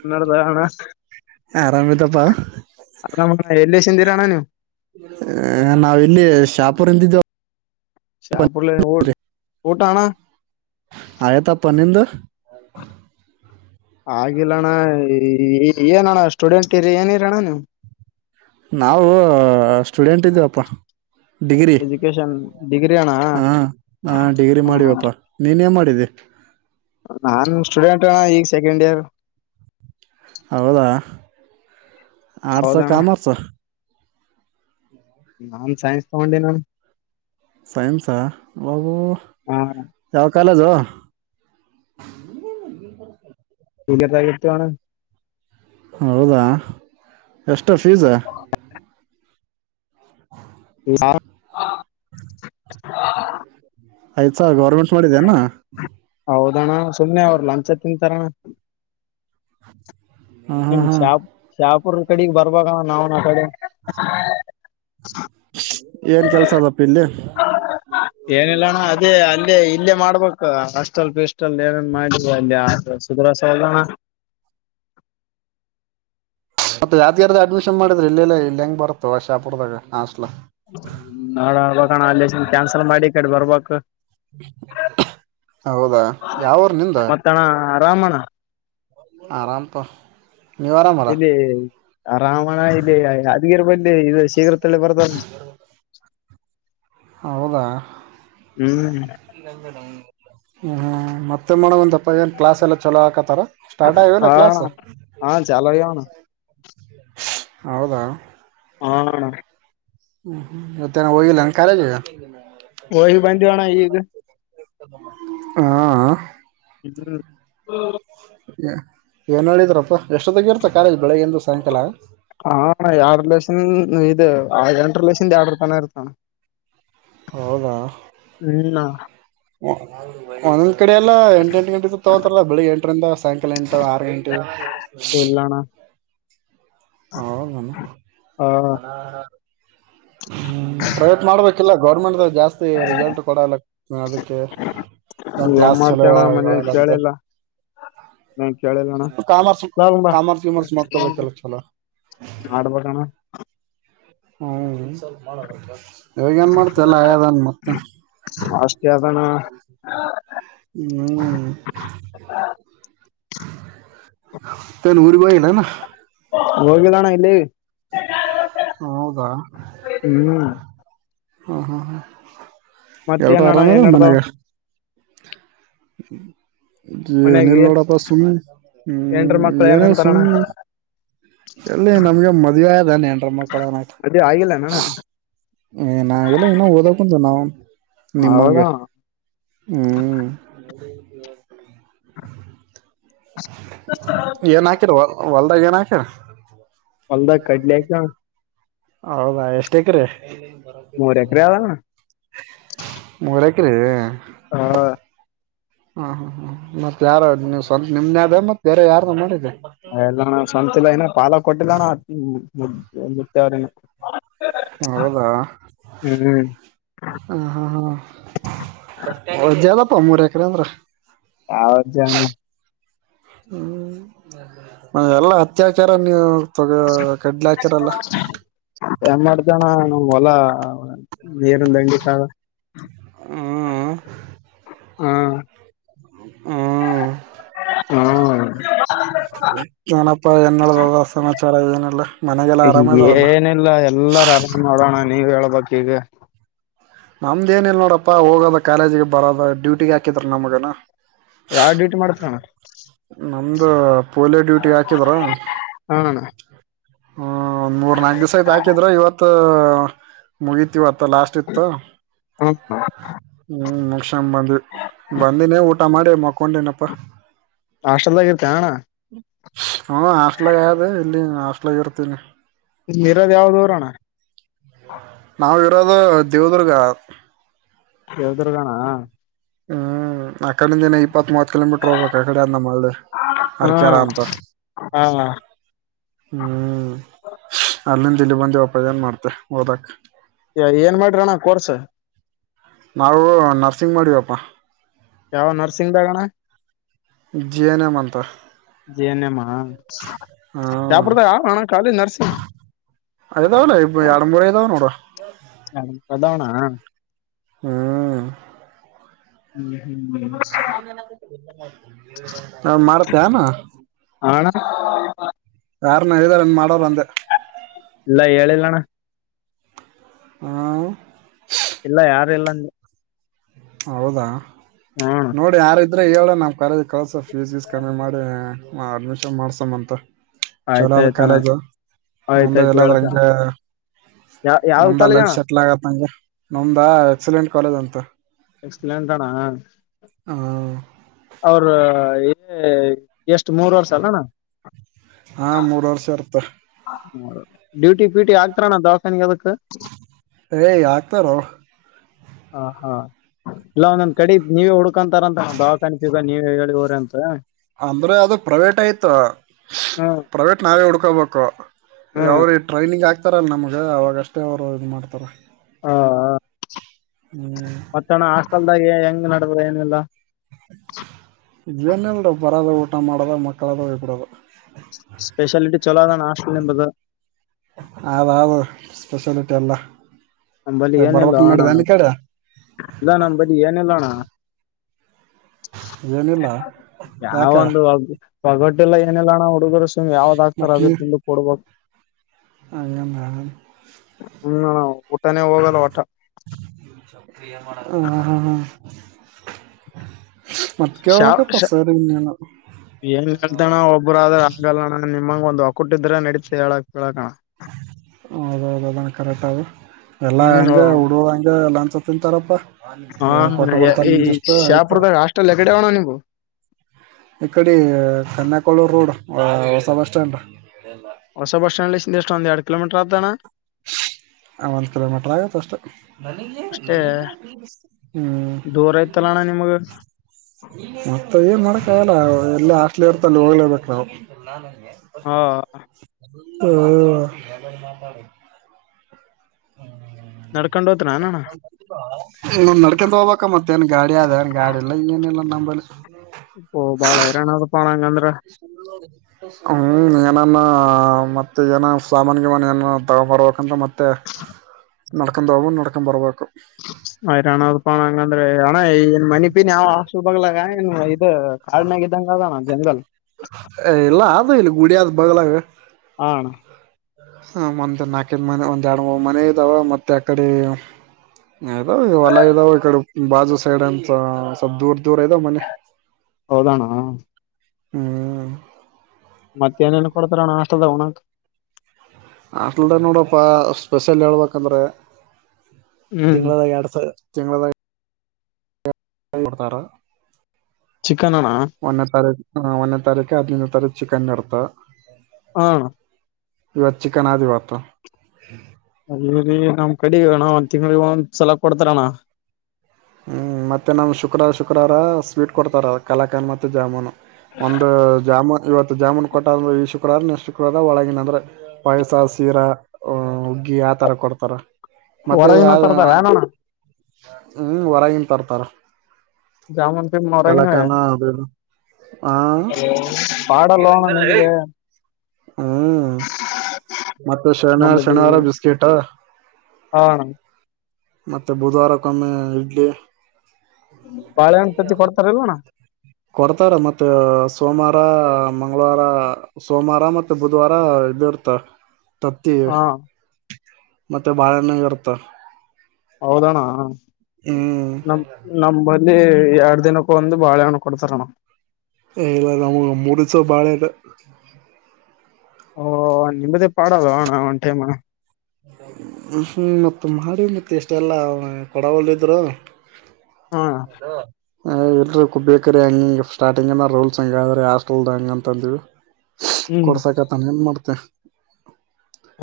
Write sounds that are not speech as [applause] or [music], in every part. ನನ್ನಡದಣ ಆರಾಮ ಇದದಪ್ಪಾ ಎಲ್ಲಿ ಸಿಂದಿರಣ್ಣ ನೀವು ಅ ನಾವ ಇಲ್ಲಿ ಶಾಪುರ್ಂದಿದ್ದ ಅಪಲ್ಲ ಓ ಓಟಣ ಆಯ್ತಪ್ಪ ನಿಂದು ಆಿಲ್ಲಣ್ಣ ಏನಣ್ಣ ಸ್ಟೂಡೆಂಟ್ ಇರಿ ಏನಿರಣ್ಣ ನೀವು ನಾವು ಸ್ಟೂಡೆಂಟ್ ಇದ್ದೇವಪ್ಪ ಡಿಗ್ರಿ ಎಜುಕೇಶನ್ ಡಿಗ್ರಿ ಅಣ್ಣ ಹಾ ಹಾ ಡಿಗ್ರಿ ಹ ಮಾಡಿವಪ್ಪಾ ನೀನ್ ನ್ ಮಾಡಿದ್ದಿ ನಾನ್ ಸ್ಟೂಡೆಂಟ್ ಈಗ ಸೆಕೆಂಡ್ ಇಯರ್ ಹೌದಾ ಆಡ್ಸ್ ಹೌದಣ್ಣ ಕಾಮರ್ಸ್ ನಾನ್ ಸೈನ್ಸ್ ತಗೊಂಡ ನಾನು ಸೈನ್ಸ್ ಬಬೂ ಹಾ ಯಾವ ಕಾಲೇಜೋ ಬೀದರದಾಗಿತ್ತುಣ ಹೌದಾ ಎಷ್ಟು ಫೀಸಾ [unintelligible] ಐದ ಸಾವಿರ ಗರ್ಮೆಂಟ್ ಹೌದಣ್ಣ ಸುಮ್ಮನೆ ಅವರು ಲಂಚ ತಿನಟರಣ್ಣ ಹಾಂ ಹಾಂ ನಿಮ್ ಹಾಂ ಶಾಪ ಶಾಪುರ್ ಕಡೆಗ್ ಬರ್ಬ ನಾವು್ನ ಕಡೆ ಏನು ಕೆಲಸ ಅದಪ್ಪ ಇಲ್ಲಿ ಏನಿಲ್ಲಣ ಅದೇ ಅಲ್ಲೇ ಇಲ್ಲೇ ಮಾಡ್ಬೇಕು ಹಾಸ್ಟೆಲ್ ಪೀಿಸಟಲ್ ಏನೇನ್ ಮಾಡಿದ ಅಲ್ಲಿ ಸುುದ್ರಸ ಎಲ್ಲ [inaudible] ಮತ್ತ ಯಾದಗಿರಿ ದಾಗ್ ಅಡಮಿಸನ್ ಮಾಡ್ರೆ ಇೆಲ್ಲ ಇ ಹೆಂಗ ಬತ ಅ ಶಾಪುರದಾಗ ನಾಡಬಣ ಅಲ್ಲಿ ಕ್ಯಾನ್ಸಲ್ ಮಾಡಿ ಕಟ್ ಬರ್ಬಕ್ ಹೌದಾ ಯಾವ ಊರ ನಿಂದ ರಮಣ ಆರಾಮ ಪ ಇಲ್ಲಿ ರಾಮಣ ಇಲ್ಲಿ ಯದ್ಗಿರ್ ಬಲಿ ಇ ಇದು ಶೀಘ್ರದಲ್ಲೇ ಬರ್ದ ಹೌದಾ ಹ್ಮ್ ಹ ಮತ್ತೆ ಏನಮಾಡಮ್ ಅಂದಪ್ಪಾ ಏನ್ ಕ್ಲಾಸ್ ಎಲ್ಲ ಚಲೋ ಹಾಕತ್ತಾರ ಸ್ಟಾರ್ಟ್ ಆಗಲ್ಲ ಹಾ ಕ್ಲಾಸ್ ಹಾ ಚಾಲೋ ಆಗ್ಯವಣ ಹೌದಾ ಹಾ ಅಣ್ಣಾ ಹ್ಮ್ಮ ಮತ್ತ ಎನ ಹೋಗಿಲ್ಲ ಕಾಲೇಜಿಗ ಹೋಗ್ಗಿ ಬಂಧ್ವಿ ಅಣ್ಣಈಗ ಹಾ ಹ್ಮ್ ಏನ್ ಹೇಳಿದ್ರಪ್ಪ ಎಷ್ಟೊತ್ತಗಿ ಇರ್ತ ಕಾಲೇಜ್ ಬೆಳಗ್ಗೆಯಿಂದ ಸಾಯಂಕಾಲ ಹಾ ಯಾರ ಲೇಸನ್ ಇದು ಆ ಎಂಟರ್ ದಸಿಂದ ಆರ್ಡರ್ ಪನ ಇರ್ತಾದ ಅಣ್ಣ ಹೌದಾ ಹ್ಮ್ ಈ ಕಡೆ ಎಲ್ಲ ಎಂಟ ಎಂಟು ಗಂಟೆ ತಗೋತಾರಲ್ಲ ಬೆಳಿಗ್ಗೆಂಟರಿಂದ ಸಾಯಂಕಾಲ ಎಂಟು ಆರು ಗಂಟೆ ಇಲ್ಲಣ್ಣ ಹ ಹ ಹ್ಮ ಪ್ರಯತ್ನ ಮಾಡ್ಬೇಕ ಲ್ಲ ಗೌರ್ಮೆಂಟ್ ಜಾಸ್ತಿ ರಿಸಲ್ಟ್ ಕೊಡಲ್ಲ ಅದಕ್ಕೆ ಏನ ಕ್ಲಾಸ್ ಚಲೋ ಮಾಡ್ತೇಣ ಮನ್ಯಾಗ ಹೇಳಲ್ಲ ಅಂತ ಕೆಳೇಳಿಲ್ಲ ಕೇಳಿಲ್ಲ ಅಣ್ಣ ಕಾಮರ್ಸ್ ತಗೊಂಡ ಬಾ ಕಾಮರ್ಸ್ ಗಿಮರ್ಸ್ ಮಾಡ್ಕೋಬೇಕಲ್ಲ ಚಲೋ ಆಡಬೇಕಣ ಹ್ಮ ಇಗ ಏನ್ ಮಾಡ್ತಲ್ಲ ಆಯದನ್ ಮತ್ತ ಅಷ್ಟೇ ಅದಣ ಹ್ಮ್ ತೆನ್ನ ಉರಿಗ ಹೋಗಿಲ್ಲ ಏನ ಹೋಗಿಲಣ ಯೇಲಿಗ ಹೌದಾ ಹ್ಮ್ ಹ್ಮ ಹ್ಮ್ ಹ್ಮ್ ಎಲ್ಡು ಮತ್ತೇನಣ್ಣ ಆರಾಮ್ ಅದ ಏನ್ ಮನ್ಾಗ ನಡ್ದಾವ್ ಏನ ಮನ್ಯಾಗ ಇಿಲ್ಲ ಏನ್ ನೋಡಪ್ಪ ಸುಮ್ಮ್ನೆ ಹೆಂಡ್ರ ಹ್ಮ್ ಮಕ್ಳ ಏನ ಏನಂತಾರಣ ಸುಮ್ಮ್ನೆ ಎಲ್ಲಿ ನಮ್ಗೆ ಮದ್ೆ ಅದ ನೆಂಡರಮ್ಮಕ್ಕಳನತ ಮದ್ವಿ ಆಗಿಲ್ಲನಣ್ಣ ಏ ನೆಲ್ಲ ಇನ್ನು ಓದಕಂದ ನಾವ್ ಹೌದಣ ನೀಮ್ಮಂಗೆ ಹ್ಮ್ ಏನ್ ಹಾಕಿರ ಹೊಲ್ದಾಗ ಏನ್ ಹಾಕಿರ ಅಲ್ದ ಕಟ್ಲ ಕ ಹೌದಾ ಎಷ್ಟಕ್ರೆ ಮೂರ್ ಎಕರೆ ಅದಣ ಮೂರ ಹ ಹಾ ಹಾ ಹಾ ಹಾ ಮತ್ತತ್ ಯಾರ ನೀ್ ಸ್ವಂತ ನಿಮ್ದೇ ಅದ ಮತ್ತತ್ ಬೇರೆ ಯಾರ್ದ ಮಾಡಿದ್ದ ಎಲ್ಲಣ್ಣ ಸ್ವಂತಿಲ್ಲ ಇನ ಪಾಲ ಕೊಟ್ಟಿಲ್ಲಣ ಮುತ್ತವ್ರನ ಹೌದಾ ಹ್ಮ್ ಹ ಹಾ ಹಾ ವಜಜದಪ್ಪ ಮೂರ್ ಎಕರೆ ಅಂದ್ರ ಯಾವರ್ಜಾನ ಹ್ಮ್ ಎಲ್ಲಾ ಅತ್ಯಾಚಾರ ನೀವು ತಗ ಕಡ್ಲಾಚಾರ ಎಲ್ಲ ಏನ್ ಮಾಡ್ತಣ ಹೊಲಾ ನೀರಿಂದಂಗಿಿತಾಗ ಹ್ಮ್ ಹ್ಮ ಹ್ಮ ಹ್ಮ ನಪ್ಪಾ ಏನ್ಡಸಾಚಾರ ಇದೇನಲ್ಲ ಏನಿಲ್ಲ ಎಲ್ಲಾರ ಆರಾಮ್ ಮಾಡೋಣ ನೀವ ಹೇಳ್ಬೇಕಕ್ ಈಗ ನಮ್ದ ಏನ ಇಿಲ್ಲ ನೋಡಪ್ಪಾ ಹೋಗೋದ ಕಾಲೇಜಿಗೆ ಬರೋದ ಡ್ಯೂಟಿಗೆ ಹಾಕಿದ್ರ ನಮ್ಗನ ಯಾವ ಡೀಟ್ ಮಾಡಕಣ ನಮ್ದ ಪೋಲಿಯೋ ಡ್ಯೂಟಿ ಹಾಕಿದ್ರ ಹಾ ಅಣ್ಣ ಹ ಒಂದ್ ಮೂರ್ ನಾಲ್ಕು ದಿವಸ ಐ್ತ ಹಾಕಿದ್ರ ಇವತ್ ಮುಗೀತಿವತ್ತ ಲಾಸ್ಟ್ ಹ್ಮ ಹ್ಮ್ ಮುಕ್ಷಾಮ ಬಂದ್ವಿ ಬಂದಿನೇ ಊಟ ಮಾಡಿ ಮ ಕೊೊಂಡನಪ್ಪ ಹಾಸ್ಟೆಲ್ದಾಗ ಇರ್ತ ಅಣ್ಣ ಹ ಹಾಸ್ಟ್ಲಗ ಇಲ್ಲಿ ಹಾಸ್ಟ್ಲಾಗ ಇರ್ತೀನಿ ನೀರ ದ ಯಾವದರಣ ನಾವ ಇರೋದು ದೇವದುರ್ಗ ಯಾವ್ದ್ರದಾನ ಹ್ಮ್ ಅಕಡೆಿಂದಏನ ಇಪ್ಪತ್ ಮೂವತ್ ಕಿಲೋಮೀಟರ್ ಹೋಗ್ಬೇಕ ಕಡೆ ಅ ನಮ್ಮೆ ಹಾ ಹರ್ಕಿ ಆರಾಮ್ಂತ ಹಾ ಹ್ಮ್ ಅಲ್ಲಿಂದ ಇಲ್ಲಿ ಬಂದ ವಪ ಜನ್ ಮಾಡ್ತೆ ಹಓದಕ್ ಯ ಏನ್ ಮಾಡ್ರಣ್ಣ ಕೋರ್ಸ ನಾವು ನರ್ಸಿಂಗ್ ಮಾಡೀಿವಪ್ಪಾ ಯಾವ ನರ್ಸಿಂಗ್ ಬಗೋಣ್ಣ ಜಿಯ ಎನ ಎ ಮಂತ ಜ ಎನ್ ಎಮ ಹ್ಮ್ ಸಾಪಡದಾಾ ಹಣ ಕಾಲೇಜ್ ನರ್ಸಂಗ ಅದಾವ ಎರಡು ಮೂರ ಇದಾವ ನೋಡ ಹ ಅದಾವಣ ಹ್ಮ್ ಹ್ಮ ಹ ಮಾಡತ್ತೆ ಅಾನ ಹಣ ಕಾರಣ ಇದಾನ ಮಾಡೋರು ಅಂದೆ ಇಲ್ಲ ಹೇಳಿಲ್ಲಣ್ಣ ಹ ಇಲ್ಲ ಯಾರಲ್ಲ ಹೌದಾ ನೋಡಿ ಯಾರತಿ ಅ್ರೆ ಹೇಳ ನಾವ್ ಕಾಲೇಜ್ ಕಳಸ ಫೀಸ್ಸ್ ಕಮ್ಮಿ ಮಾಡಿ ಅಡ್ಮಿಷನ್ ಮಾಡ್ಸಮ ಅಂತ ಚಲೋದ್ ಆಯ್ತಾಯ್ತಣ್ಣ ಕಾಲೇದು ಮುಂದೆ ಆಯ್ತಾಯ್ತು ಚಲಂ ಹೇಳ್ತ ಯಾವ ಯಾವ್ದ ಮುಂದ ಕಾಲೇಜ್ ಲೈ ಅಣ್ಣ ಸೆಟಲ್ ಆಗತ್ ನಂಗೆ ನಮಂದ ಎಕ್ಸಲೆಂಟ್ ಕಾಲೇಜ್ ಅಂತ ಎಕ್ಸ್ಪ್ಲೇನ್ ತಾನಾ ಹಾ ಅವ್ರ ಎಷ್ಟ ಮೂರ್ ವರ್ಷ ಅಲ್ಲನ ಹಾ ಮೂರು ವರ್ಷ ಇರ್ತ ಹೌದು ಡ್ಯೂಟಿ ಟಿ ಆಗ್ತಾರಣ ದವಸಾನಗೆ ಅದ ಎ ಆಗ್ತಾರ ಹ ಹಾ ಇಲ್ಲ ಒಂದೊಂದ್ ಕಡೆ ನೀವೇ ಹುಡ್ಕೊಂತಾರಂತ ಭಾವ ಕಾಣ್ತ ಈಗ ನೀವೇ ಹೇಳಿ ಹೋರ ಅಂತ ಅಂದ್ರೆ ಅದು ಪ್ರೈವೇಟ್ ಆಯ್ತು ಹ್ಮ್ ಪ್ರೈವೇಟ್ ನಾವೇ ಹುಡ್ಕೋಬೇಕು ಹ್ಮ್ ಅವರು ಟ್ರೈನಿಂಗ್ ಆಗ್ತಾರಲ್ಲ ನಮ್ಗೆ ಅವವಾಗಷ್ಟೇ ಅವ್ರು ಇದು ಮಾಡ್ತಾರ ಹ ಹ್ಮ್ ಮತ್ತಣ ಹಾಸ್ಟೆಲ್ದಾಗ ಹೆಂಗ್ ನಡದ ಏನಿಲ್ಲ ಜವನ್ಲ್ರೂ ಬರದ ಊಟ ಮಾಡದ ಮಕ್ಕಳದ ವಿಪರದ ಸ್ಪೆಷಾಲಿಟಿ ಚೊಲೋಾದಾನ ಹಾಸ್ಟಲ್ ಎಂಬುದು ತಕ್ಷೇಣ ತಲ್ಲ ನಂಬಲಿ ಏನೆಲ್ಲಣ ಇಲ್ಲ ನಂಬಲಿ ಏನಲ್ಲಣ ಏನಿಲ್ಲ ಯಾವ ಯಾಕ ಒಂದು ಒ ಪಗಟ್ಟೆಲ್ಲ ಏನಿಲ್ಲಲ್ಲಣಾ ಹುಡುಗರು ಸುಮ್ ಯಾವ್ದಾಗ ಆಗ್ತಾರ ಮತ್ ನೀ ಅದದು ತಿಂದ ಕೊಡ್ಬೇಕು [unintelligible] ಹ್ಮ ಊಟಾನೇ ಹೋಗಲ್ಲ ಒಟ ಹ ಹಾ ಹಾ ಶಾವ ಮತ್ತಕ ಪಸರನ್ನನು ಏನ್ ಹೇಳ್ತಾನ ಒಬ್ಬರಾದ್ರ ಹಂಗಲ್ಲಣ ನಿಮಂಗ ಒಂದ್ ಹೊಕ್ಕಟ್ಟಿದ್ರೆ ನಡೀತ ಹೇಳಕ್ ಕೇಳಕಣ ಹೌದೌದ ಅದ ಕರೆಕ್ಟ್ ಅದು ಎಲ್ಲ ಹ್ಮ್ ಹಂಗೆ ಹಡುದ ಹಂಗೆ ಎಲ್ಲ ತಿಂತಾರಪ್ಪಾ ಏನ್ ಹ ಕೊಟ್ಟ ಬರ್ತಾರ ಈ ನಿಮ್ದಿಷ್ಟು ಆಯ್ತು ಶಾಪುರದಾಗ ಹಾಸ್ಟೆಲ್ ಎಗಡೆ ಅಣ್ಣ ನಿಮ್ದು ಇ ಕಡೆ ಕನ್ಯಾಕುಳೂ ರೋಡ್ ಹೊಸ ಬಸ್ ಸ್ಟಾಂಡ್. ಹೊಸ ಡ್ ಲ ಸಿಷ್ಟ ಎರಡು ಕಲೋಮೀಟರ್ ಅತಾ. ಹ. ಆ ಒಂದ್ ಕಿಲೋಮೀಟರ್ ಆಗುತ್ತ ಅಷ್ಟ ಅಷ್ಟೇ ಹ್ಮ್. ಮಗರ್. ಮತ್ತ ಏನ್ ಮಾಡಕ ಆಲ್ಲ ಎಲ್ಲ ಅ. ಮಲ ಇರ್ತಾನ ಹೋಗ್ಲೇ ಇರ್ಬೇಕು ನಾವು. ಹ ಹ್ಮ. ನಡಕ. ಇಂದ ನಡ್ಕೊಂಡ ಹೋಗ್ಬ ಮತ್ತೆ ನ್ ಗಾಡಿ ಆದನ್ ಗಾಡಿ ಎಲ್ಲ ಏನಿಲ್ಲ ನಮ. ಇ ಬಾಳಯರನ ಪಣ. [inaudible] ಹ್ಮ್ ಏನಾನ ಮತ್ತೆ ಏನ ಸಾಮಾನ್ಗೆ ಮನ್ ಏನ ತಗೊಂಡ್ಂಬರ್ಬೇಕಂತ ಮತ್ತೆ. ಮತ್ತ ನಡ್ಕೊಂಡು ಬರ್ಬೋ ನಡ್ಕೊಂಡು ಬರ್ಬು. ಆಯ್ರಣ ಪಣ ಹಂಗಂದ್ರೆ. ಹ ನ್ ಮನಿಪಿನ್ ಯಾವ ಆಸ್ ಬಗ್ಲಾಗನ್ ಇದು ಕಾ್ಮಾಗ ಇದ್ದಂಗ ಅದಾನ ಜಂಗಲ್. ಎಲ್ಲ ಆದದು ಇಲ್ಲಿ ಗುಡಿಯಾದ ಬಗ್ಲಾಗ. ಹಣ. ಹ ಒಂದ ನಾಲ್ಕ ಮನೆ ಒಂದ್ ಎರಡು ಮನೆ ಇದಾವ ಮತ್ತೆ ಅಕಡೆ. ದಾವ ಹೊಲ ಇದದಾವ ಇಡೆ ಬಾಜು ಸೈಡ್ ಅಂತ ಸ ದೂರ ದೂರ ಐದಾವ ಮನೆ. [inaudible] ದಾನ. ಹ್ಮ್. ಮತ್ತೆ ಏನೇನ್ ಕೊಡ್ತಾರಣ ಹಾಸ್ಟೆಲ್ದಣಕ್. ಉಣ್ಣಾಕ ಆಟ್ಡೆ ನೋಡಪ್ಪ ಸ್ಪೆಷಲ್ ಹೇಳ್ಬೇಕಂದ್ರೆ. ಹ್ಮ್ ತಿಂಳದಾಗಿ ಎಡ್ಸ ತಿಂಗಳದಾಗಿ. ಕೊಡ್ತಾರ. ಚಿಕನಣ್ಣ. ಹ ಒಂದೇ ತರಕ್ಕೆ ಅದಂದ ತರ ಚಿಕನ್ ಇರ್ತ. ಹಾ. ಇವತ್ತು ಚಿಕನ್ ಆದಿ ಹೊತ. ಅ ನಮ್ ಕಡೆ ಅಣ ಒಂದ್ ತಿಂಗಗಳಿಗೆ ಒಂದ್ ಸಲ ಕೊಡ್ತಾರಣ್ಣ. ಹ್ಮ್ ಮತ್ತೆ ನಮ್ ಶುಕ್ರ ಶುಕ್ರವಾರ ಸ್ವೀಟ್ ಕೊಡ್ತಾರ ಕಲಾಕನ್ ಮತ್ತೆ ಜಾಮೂನು. ಒಂದು ಜಾಮು. ಇವತ್ತು ಜಾಮೂನು ಕೊಟ್ಟ ಅ ಈ ಶುಕ್ರವಾರ ಶುಕ್ರವಾರ ಒಳಗಿನ ಅಂದ್ರೆ ಪಾಯಸ ಸೀರಾ. ಯತರ ಕೊಡ್ತಾರ ಮತ್ತೆ ಯ. ಹೊರಗಿನ ತರ್ತಾರ ಏನಣ್ಣ ಹೊರಗನ್ ತರ್ತಾರ ಜಾಮೂನ್ ಪಿಮ್ ಹೊರಗಿನ ಕಲಾಕನ ಅದ. ಹಾ ಗ. ಪಾಡಲ್ಲ ಅಣ್ಣ ನಿಮ್ದೆ ಹ್ಮ ಮತ್ತೆ ಶಣ ನಮ್ಮದಿ ಶನಾರ ಬಿಸ್ಕೆಟ್. ಹಾ. ಮತ್ತೆ ಬುಧವಾರಕ್ಕೊಮ್ಮೆ ಇಡ್ಲಿ. ಬಾಳೆಹಣ್ಣು ತತ್ತಿ ಕೊಡ್ತಾರಿಲ್ಲ ಅಣ್ಣ ಕೊಡ್ತಾರ ಮತ್ತ. ಸೋಮವಾರ ಮಂಳವಾರ ಸೋಮವಾರ ಮತ್ತುತ್ತೆ ಬುಧವಾರ ಇದ ಇರ್ತ. ತತ್ತಿ ಹಾ ಮತ್ತೆ ಬಾಳೆಣ ಇರ್ತ. ಹೌದಣ್ಣ. ಹ್ಮ್. ಇಲ್ಲಿ ಎರಡ್ ದಿನಕ್ಕ ಒಂದು ಬಾಳೆ ಹಣ್ಣ ಕೊಡ್ತಾರ ನಣ. ಲ್ಲ ನ ಮೂರುಸ ಬಾಳೆರ. ಓ ನಿಮ್ಮದೇ ಪಾಡಲ್ಲ ಹಣ ಒನ್ ಟೈಮ್ಣ. ಹ್ಮ್ ಮ ಮಾಡಿ ಮತ್ತೆ ಎಷ್ಟೆಲ್ಲ ಕೊಡವಲ್ಲಿದ್ರು. ಹಾ ಅಲ ಎಲ್ರ ಬೇಕ್ರೀ ಹಂಗಿಂಗ ಸ್ಟಾರ್ಟಿಂಗ್ಏನ ರೂಲ್ಸ್ ಹಂಗ್ರೀ ಹಾಸ್ಟೆಲ್ದ ಹಂಗ ಅಂತ ಅಂದ್ವಿ ಹ್ಮ್ ಕೊಡ್ಸಾಕ ತಾನ ನ್ ಮಾಡ್ತೆೇ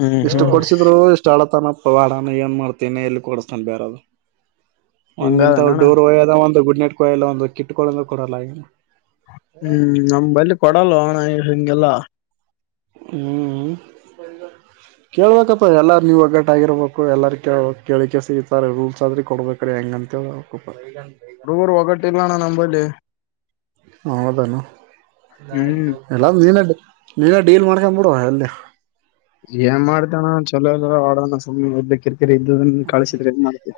ಹ್ಮ್ ಎಷ್ಟು ಹ್ಮ್ ಕೊಡ್ಸಿದ್ರು ಇಷ್ಟು ಆಳತನಪ್ಪ ವಾಡಾನ ಏನ್ ಮಾಡ್ತನ ಎಲ್ಲಿ ಕೊಡಸ್ತಾನ ಬೇರೆದು ಒಂದ್ ನಿಂತವ ಹಿಂಗದನಣ್ಣ ಡೂರ್ ಹೋಯದ ಒಂದು ಗ ಕಡ್ ಕಯ ಒಂದು ಕಿಟ್ಟಕೊಳ್ಳ ಕೊಡಲ್ಲ ಹ್ಮ್ ನಮ್ ಬಲ್ಲಿಿ ಕೊಡಲ್ಲ ಹಣ ಹಿಗೆಲ್ಲ ಹ್ಮ್ ಕೇಳ್ಬೇಕಪ್ಪಾ ಎಲ್ಲಾರ ನೀವು ಒಗ್ಗಟ್ಟ ಆಗಿರ್ಬೇಕು ಎಲ್ಲಾರ ಕ ಕೇಳಿಕೆ ಸಿಗತಾರೆ ರೂಲ್ಸ್ ಆದ್ರೆ ಕೊಡ್ಬೇಕ್ರ ಹೆಂಗಂತ ಹ ಹಡುೂರು ಒಗಟ್ಟ ಇಲ್ಲಾನ ನಂಬಲ್ ಹೌದಾನ ಹ್ಮ್ ಎಲ್ಲಾ ಮನು ನೀನ ಡೀಲ್ ಮಾಡ್ಕೊಂಡ್ಬ ಬಿಡುವ ಅಲ್ಲಿ ಏನ್ ಮಾಡತಣ ಚಲೋ ಎಲ್ಲ ಆಡೋಣ ಸಮಯ ಇರ್ಲಿಕ್ಕಿ ಸರಿ ಇದದು ಕಳಿಸಿದ್ರೆ ಏನ್ ಮಾಡ್ತ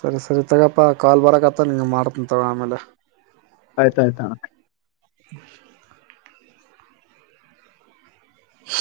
ಸರಿ ಸರಿ ತಗಪ್ಪಾ ಕಾಲ್ ಬರಕತ್ತ ನಿಂಗ ಮಾಡ್ತನ ತಗ ಆಮೇಲೆ ಆಯ್ತ ಆಯ್ತ ಹ